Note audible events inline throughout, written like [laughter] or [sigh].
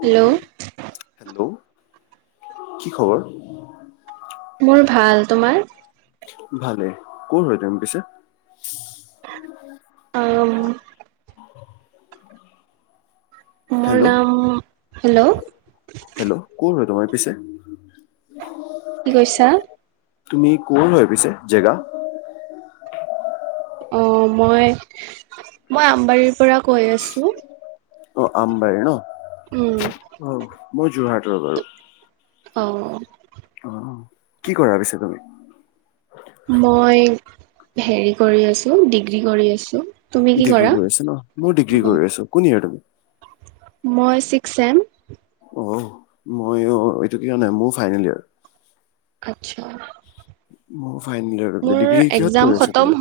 Hello hello কি খবৰ মোৰ ভাল তোমাৰ ভালে কত হয় তম পিছো উম মোৰ হেল্ল' নাম হেল্ল' হেল্ল' কোন হয় তোমাৰ পিছে কি কৈছা তুমি কৰ হয় পিছে জেগা অ মই মই আম্বাৰীৰ পৰা কৈ আছো অ আম্বাই ন উম অ মই যোৰহাটৰ বাৰু অঁ অ' কি কৰা পিছে তুমি মই হেৰি কৰি আছো ডিগ্ৰী কৰি আছো তুমি কি ডিগ্ৰী কৰা কৰি আছো ন মই ডিগ্ৰী কৰি আছো কোন ইয়েৰৰ তুমি মই ছিক্স চেম অঁ মই অ এইটো ক নাই মোৰ ফাইনেল ইয়াৰ। আচ্ছা অ ফাইনেল হয় । মোৰ ডিগ্ৰী কিহত এক্জাম কৰি আছা খতম তুমি?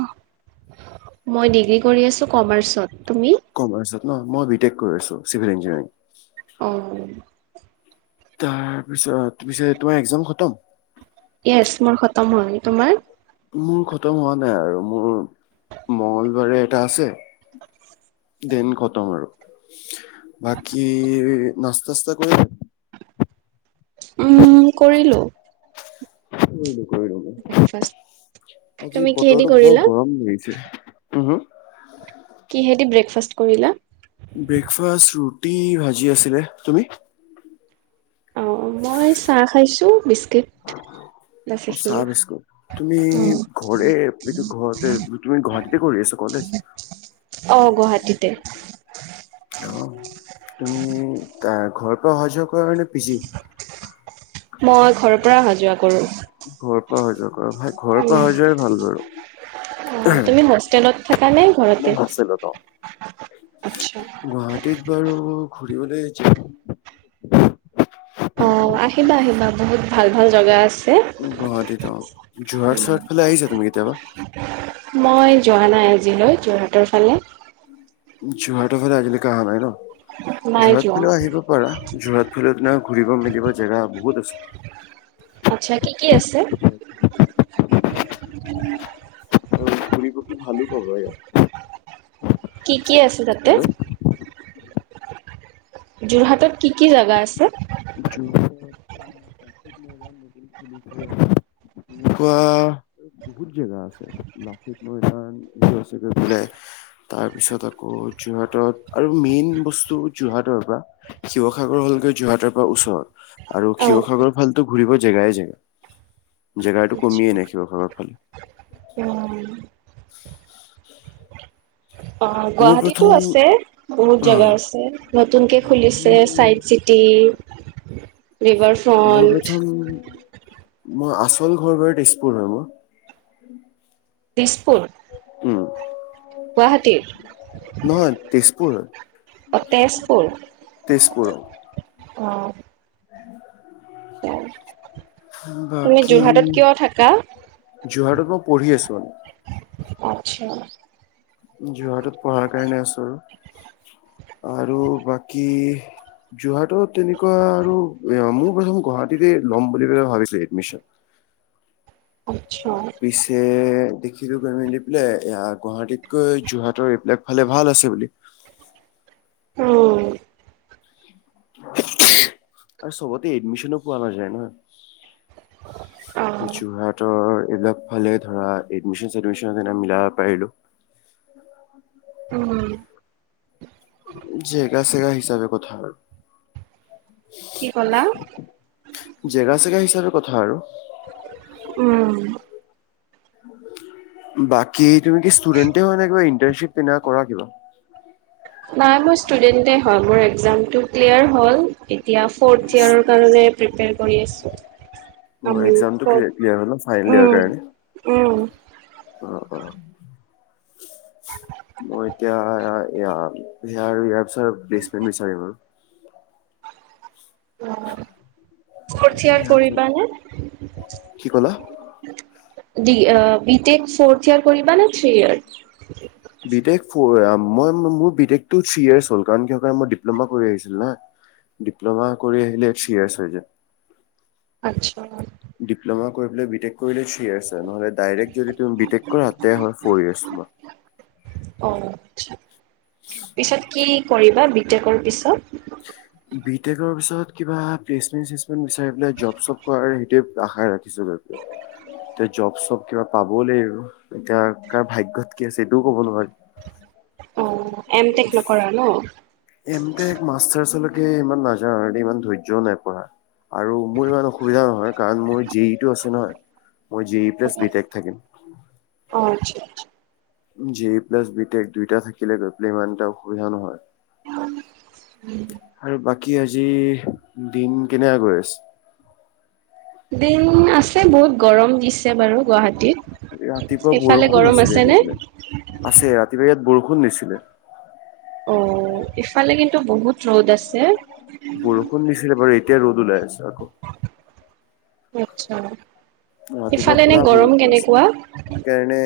মই ডিগ্ৰী কৰি আছোঁ কমাৰ্চত। তুমি? কমাৰ্চত ন মই বিটেক কৰি আছোঁ চিভিল ইঞ্জিনিয়াৰিং। উম। তাৰ পিছত ।পিছে তোমাৰ একজাম খতম। য়েচ, মোৰ খতম হ'ল। তোমাৰ? মোৰ খতম হোৱা নাই আৰু মোৰ মঙ্গলবাৰে এটা আছে। দেন খতম। আৰু বাকী নাস্তা-চাস্তা কৰিলা? উম, কৰিলোঁ। [inaudible] আজি তুমি কিহেদি বতৰটো বৰ কৰিলা গৰম হৈছে। উহুঁ কিহেদি ব্ৰেকফাষ্ট কৰিলা? ব্ৰেকফাষ্ট? ৰুটি-ভাজি আছিলে। তুমি? অ', মই চাহ খাইছোঁ। Bisque scoot. বাছ, অ চাহ এইখিনিয়েই। বিস্কুট তুমি ঘৰে এইটো ঘৰতে তুমি গুৱাহাটীতে কৰি আছা কলেজ অ', অ', গুৱাহাটীতে। অ'। তুমি [unintelligible] ঘৰত [unintelligible] যোগ মই, মানে, বিজি মই ঘৰৰ পৰা আহা-যোৱা কৰোঁ। ঘৰ পৰা আহা-যোৱা ভাই, ঘৰৰ পৰা আহা-যোৱাই ভাল বাৰু। তুমি হোষ্টেলত থাকা নে ঘৰতে? মই [unintelligible] গুৱাহাটীত আচ্ছা। বাৰু বিহুলে [unintelligible] অ', আহিবা, আহিবা। বহুত ভাল-ভাল জগা আছে। গুৱাহাটীত অ যোৰহাট চহাট ফালে আহিছা তুমি কেতিয়াবা? মই যোৱা নাই আজিলৈ যোৰহাটৰ ফালে। যহটো ফাল আজিলৈকে অহা নাই ন। নাই যোৰহাট যোৱা। ফালেও আহিব পাৰা যোৰহাট ফালে দিনা ঘুৰিব মেলিব জেগা বহুত আচ্ছা কি কি আছে। [unintelligible] কৰিব কি ভালো ক [unintelligible] কি কি আছে তাতে? যোৰহাটত কি কি জোগা আছে? [unintelligible] [unintelligible] কোআআ [unintelligible] [unintelligible] তাৰ পিছত আকৌ যোৰহাটত আৰু মেইন বস্তু যোৰহাটৰ পৰা শিৱসাগৰ হ'লগে যোৰহাটৰ পৰা বা ওচৰত আৰু শিৱসাগৰ অ' ফালটো ঘূৰিব জেগাই জেগা জেগাটো কমিয়েই নাই আচ্ছা। শিৱসাগৰৰ ফালে [inaudible] অঁ মোৰ গুৱাহাটীতো প্ৰথম আছে বহুত অ জেগা আছে, নতুনকে খুলিছে মোৰ চাইট চিটি [inaudible] মোৰ ফ্ৰণ্ট প্ৰথম [inaudible] মোৰ আচল ঘৰ বাৰু তেজপুৰ হয় মোৰ দিছপুৰ উম গুৱাহাটীৰ নহয় তেজপুৰ অ হয়, তেজপুৰ তেজপুৰ অঁ অঁ তুমি বাকী যোৰহাটত কিয় থাকা? যোৰহাটত মই পঢ়ি আছোঁ অল আচ্ছা যোৰহাটত পঢ়াৰ কাৰণে আছো আৰু, আৰু বাকী যোৰহাটত তেনেকুৱা আৰু মোৰ প্ৰথম গুৱাহাটীতে লম বুলি পেনে ভাবিছো এডমিচন আচ্ছা পিছে দেখিলো [unintelligible] পেলাই গুৱাহাটীতকৈ যোৰহাটৰ এইবিলাক ফালে ভাল আছে বুলি উম আৰু চবতে এডমিচনো পোৱা নাযায় অ ন যোৰহাটৰ এইবিলাক ফালে ধৰা এডমিশ্চন চেডমিশ্চন এনে মিলাব পাৰিলো উম হুম জেগা চেগা হিচাপে কোথা আৰু কি ক'লা [inaudible] জেগা চেগা হিচাপে কথা আৰু উম বাকী তুমি কি ষ্টুডেন্টে এ হয় নে কিবা ইন্টাৰ্নচিপ তেনে কৰা কিবা নাই মোৰ ষ্টুডন্ট এ হয় মোৰ এক্সামটো ক্লেয়াৰ হ'ল এ এতিয়া ফৰ্থ ইয়াৰৰ কাৰণে প্ৰিপেয়াৰ ক কৰি আছোঁ অ আমি এক্সামটো ফ'ৰ্থ ক্লে ক্লেয়াৰ হল ন ফাইনেল ইয়াৰৰ উম কাৰণে, উম অঁ মই এতিয়া ইয়াৰ আৰু ইয়াৰ চ বেছে মি চাৰিবোৰ [unintelligible] কঠীয়া ইয়াৰ কৰিবা নে? বি কি ক'লা? টেক ফৰ্থ ইয়াৰ কৰিবা নে থি ইয়াৰ? বিদেশ ফুৰাম। মই মোৰ বি টেক টো থ্ৰি ইয়েৰচ হ'ল কাৰণ মই ডিপ্লমা কৰি আহিছো না। ডিপ্লমা কৰি আহিলে থ্ৰি ইয়েৰচ হয়। আচ্ছা ডিপ্ল'মা কৰি বিটেক কৰিলে থ্ৰি ইয়েৰচ হয়। নহলে ডাইৰেক্ট যদি তুমি বিটেক কৰা তে হয় ফৰ অ আচ্ছা ইয়াৰেচ। পিছত কি কৰিবা বিটেকৰ পিছত? বিতেকৰ পিছত কিবা [unintelligible] বিচাৰি পেলাই জব চব কৰাৰ সেইটোৱে আশা ৰাখিছো এতিয়া জব চব কিবা পাবও লাগিব, এতিয়া কাৰ ভাগ্যত কি আছে এইটোও ক'ব নোৱাৰি। অ', এম টেক নকৰা ন? এম টেক মাষ্টাৰ আচলকে ইমান নাজান ইমান ধৈৰ্যয়ো নাই পঢ়া। আৰু মোৰ ইমান অসুবিধা নহয়, কাৰণ মোৰ জে ই টো আছে নহয়। মই জি ই অ প্লাছ বি টেক থাকিম। আচ্ছা আচ্ছা। জে প্লাছ বি টেক দুইটা থাকিলে গৈ পেলাই ইমান এটা অসুবিধা নহয়। উম। কি আজি দিন কেনেকা আছে? দিন আছে বহুত গৰম দিছে বাৰু গুৱাহাটীত। ৰাতিপুৱা সেইফালে বৰষুণ গৰম আাছিলে আছে গৈ নে? পেলাই আছে ৰাতিপুৱা ইয়াত বৰ [unintelligible] অ', ইফালে কিন্তু বহুত ৰ'দ আছে। বৰষুণ দিছিলে বাৰু এতিয়া ৰ'দ ওলাই আছে আকৌ। আতছা। ৰাতিপুৱা পুৰা বৰষুণ আছিল, সেইকাৰণে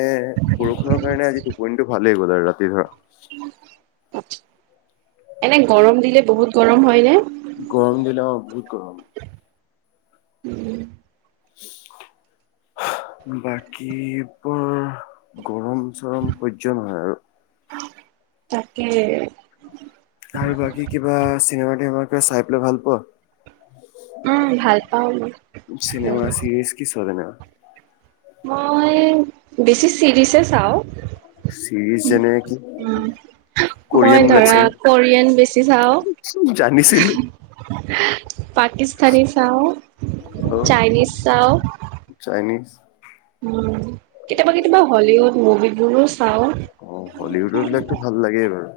বৰষুণৰ কাৰণে আজি টোপনিটো ভাল [unintelligible] গ'ল আৰু ৰাতি ধৰা। এনে গৰম দিলে বহুত গৰম হয় নে? গৰম দিলে অ', বহুত গৰম। উম। বাকী বৰ গৰম চৰম সহ্য নহয় আৰু। তাকে। আৰু বাকী কিবা চিনেমা তিনেমা চাই পেলাই ভাল পোৱা উম ভাল পাও মই চিনেমা চিৰিজ কি চোৱা তেনেকা? মই বেছি চিৰিছে চাওঁ চিৰিজ যেনে কি কোৰিয়ান মই বিলাক ধৰা কোৰিয়ন বেছি চাওঁ, চাগে? জানিছিলো পাকিস্তানী চাওঁ, অ চাইনিজ চাওঁ চাইনিজ। উম কেতিয়াবা-কেতিয়াবা হলিউড মুভিবোৰো চাওঁ। অ হলিউডৰ বিলাকটো ভাল লাগেই বাৰু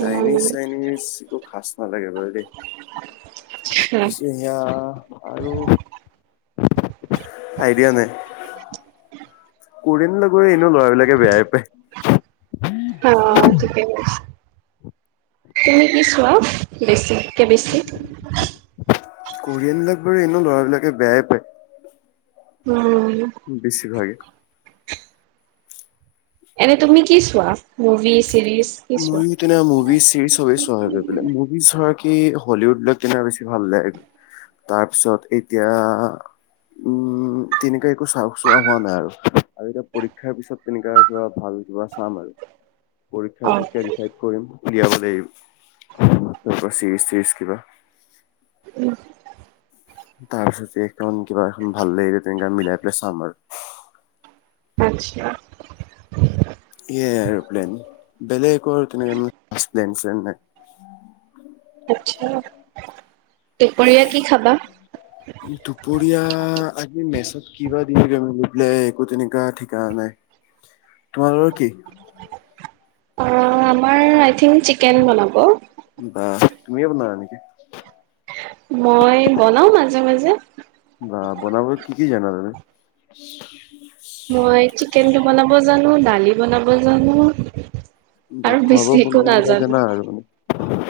চাইনিজ উম, চাইনিজ [unintelligible] কিছু সেয়া আৰু আইডিয়া নাই। কোৰিয়াৰ লৈ গৈ এনেও লৰাবিলাকে বেয়াই পাই অ ঠিকেই তুমি কি চোৱা বেছি কে বেছি [unintelligible] এনেও ল'ৰাবিলাকে বেয়াই পায়। উম বেছিভাগে এনে তুমি কি চোৱা মুভি চিৰিজ কি চোৱা? ময়ো তেনে মুভিচ চিৰিচ সবেই চোৱা হৈ গৈ [unintelligible] মুভি [unintelligible] কি হলিউডবিলাক [unintelligible] বেছি ভাল লাগে, তাৰপিছত এতিয়া, উম তেনেকোৱাই [unintelligible] চোৱা হোৱা নাই আৰু, আৰু এতিয়া পৰীক্ষাৰ পিছত তেনেকোৱা কিবা ভাল কিবা চাম আৰু [unintelligible] অ' তাৰপিছত ফাইড কৰিম। উলিয়াব লাগিব [inaudible] তেনেকোৱা চিৰিজ-চিৰিজ কিবা। উম [unintelligible] তাৰপিছত একৰাউণ্ড কিবা এখন ভাল লাগিলে [unintelligible] মিলাই [unintelligible] চাম আৰু [inaudible] [unintelligible] কি য়ে আৰু প্লেন, বেলেগ একো আৰু তেনে ন প্লেন-শ্লেন নাই। [unintelligible] কি খাবা? দুপৰীয়া আত- ই মেচত কি বা [unintelligible] ৰিপ্লাই একো তেনেকা ঠিকাহ নাই, তোমালোকৰ কি? অহ ', আমাৰ আই থি তিল চিকেন বনাব বা তুমিয়ে বনোৱা নেকি? মই বনাও মাজে-মাজে [unintelligible] বা, বনাবলৈ কি- কি জানা তুমি? [inaudible] মই চিকেনটো বনাম বনাব জানো দালি বনাব জানো বা আৰু খোৱা বেছি বোৱা একো বনোৱা বিলাক নাজানো। জানা আৰু মানে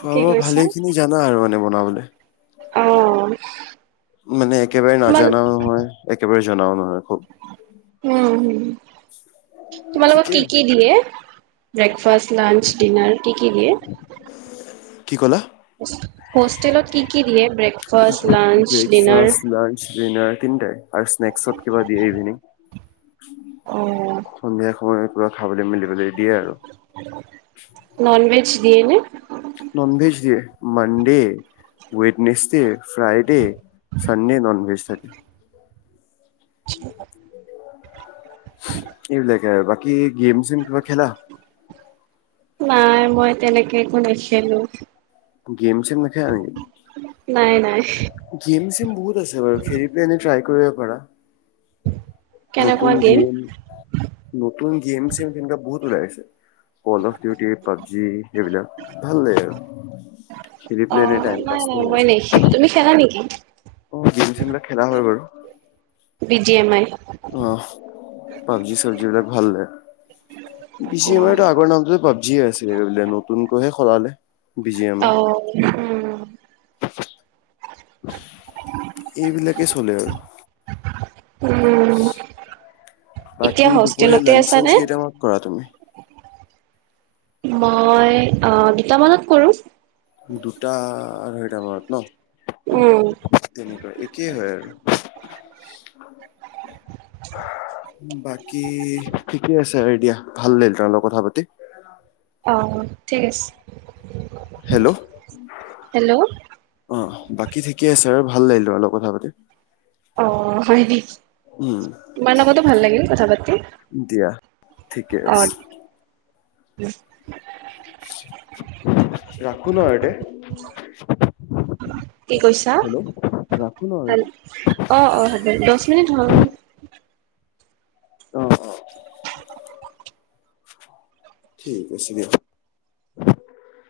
খোৱা কি বোৱা কৈছা? ভালে খিনি জানা আৰু মানে বনাবলৈ অ মানে একেবাৰে তোমাল নাজানাও নহয় একেবাৰে জনাও নহয় খুব উম হম [unintelligible] তোমালোক‌ ঠিকে কি কি দিয়ে যাক ফাঁচ লাঞ্চ ডিনাৰ কি কি দিয়ে কি ক'লা হোষ্টেলত কি কি দিয়ে ব্ৰেক ব্ৰেকফাচ লাঞ্চ ডিনাৰ তিনিটাই আৰু স্নেকসত কিবা দিয়ে ইভিনিং উ উম খাবলৈ মিলি ননভেজ দিয়ে নে ননভেজ দিয়ে Monday Wednesday Friday Sunday non-veg থাকে [unintelligible] এইবিলাকে বাকী গেম চম কিবা খেলা? নাই মই তেনেকে একো নেখেলো। গেম চেম নেখালা নেকি? নাই নাই। গেম চেম বহুত আছে বাৰু [unintelligible] টিয়াই কৰিব পাৰা? নতুন গেম নতুন গেম চেম তেনে বহুত ওলাইছে কল অফ ডিউটি, পাবজি এইবিলাক ভাল লাগে আৰু অহ অহ নাই নাই মই নেখিলো তুমি খেলা নেকি? অহ গেম চেম বিলাক খেলা হয় বাৰু। B G M I? অহ পাবজি চাবজি এই বিলাক ভাল লাগে বি জি এমাইৰ আগৰ নামটো পাবজি আছিল নতুনকৈহে সলালে। বি জি এম আই অহ উম এইবিলাকেই চলে আৰু উম এতিয়া বাকী দুপৰীয়া হোষ্টেলতে লাঞ্চ আছানে? চাঞ্চ কেইটামানত কৰা তুমি? মই অহ দুটামানত কৰো। দুটা আঢ়ৈটামানত নহ উম, তেনেকুৱা ই একেই হয় আৰু বাকী ঠিকে আছে, দিয়া ভাল লাগিল তোমাৰ লগত কথা পাতি। অহ ঠিক আছে। হেল্ল' হেল্ল' অহ বাকী ঠিকে আছে আৰু ভাল লাগিল তোমাৰ লগত কথা পাতি অহ হয় নেকি, উম তোমাৰ লগতো ভাল লাগিল কথা পাতি। দিয়া। ঠিকে আছে। উম [unintelligible] ন আৰু তে কি কৈছা হেল্ল' ৰাখো ন আৰু তে অহ অহ হব দহ মিনিট হ'ল। অহ অহ ঠিক আছে দিয়া।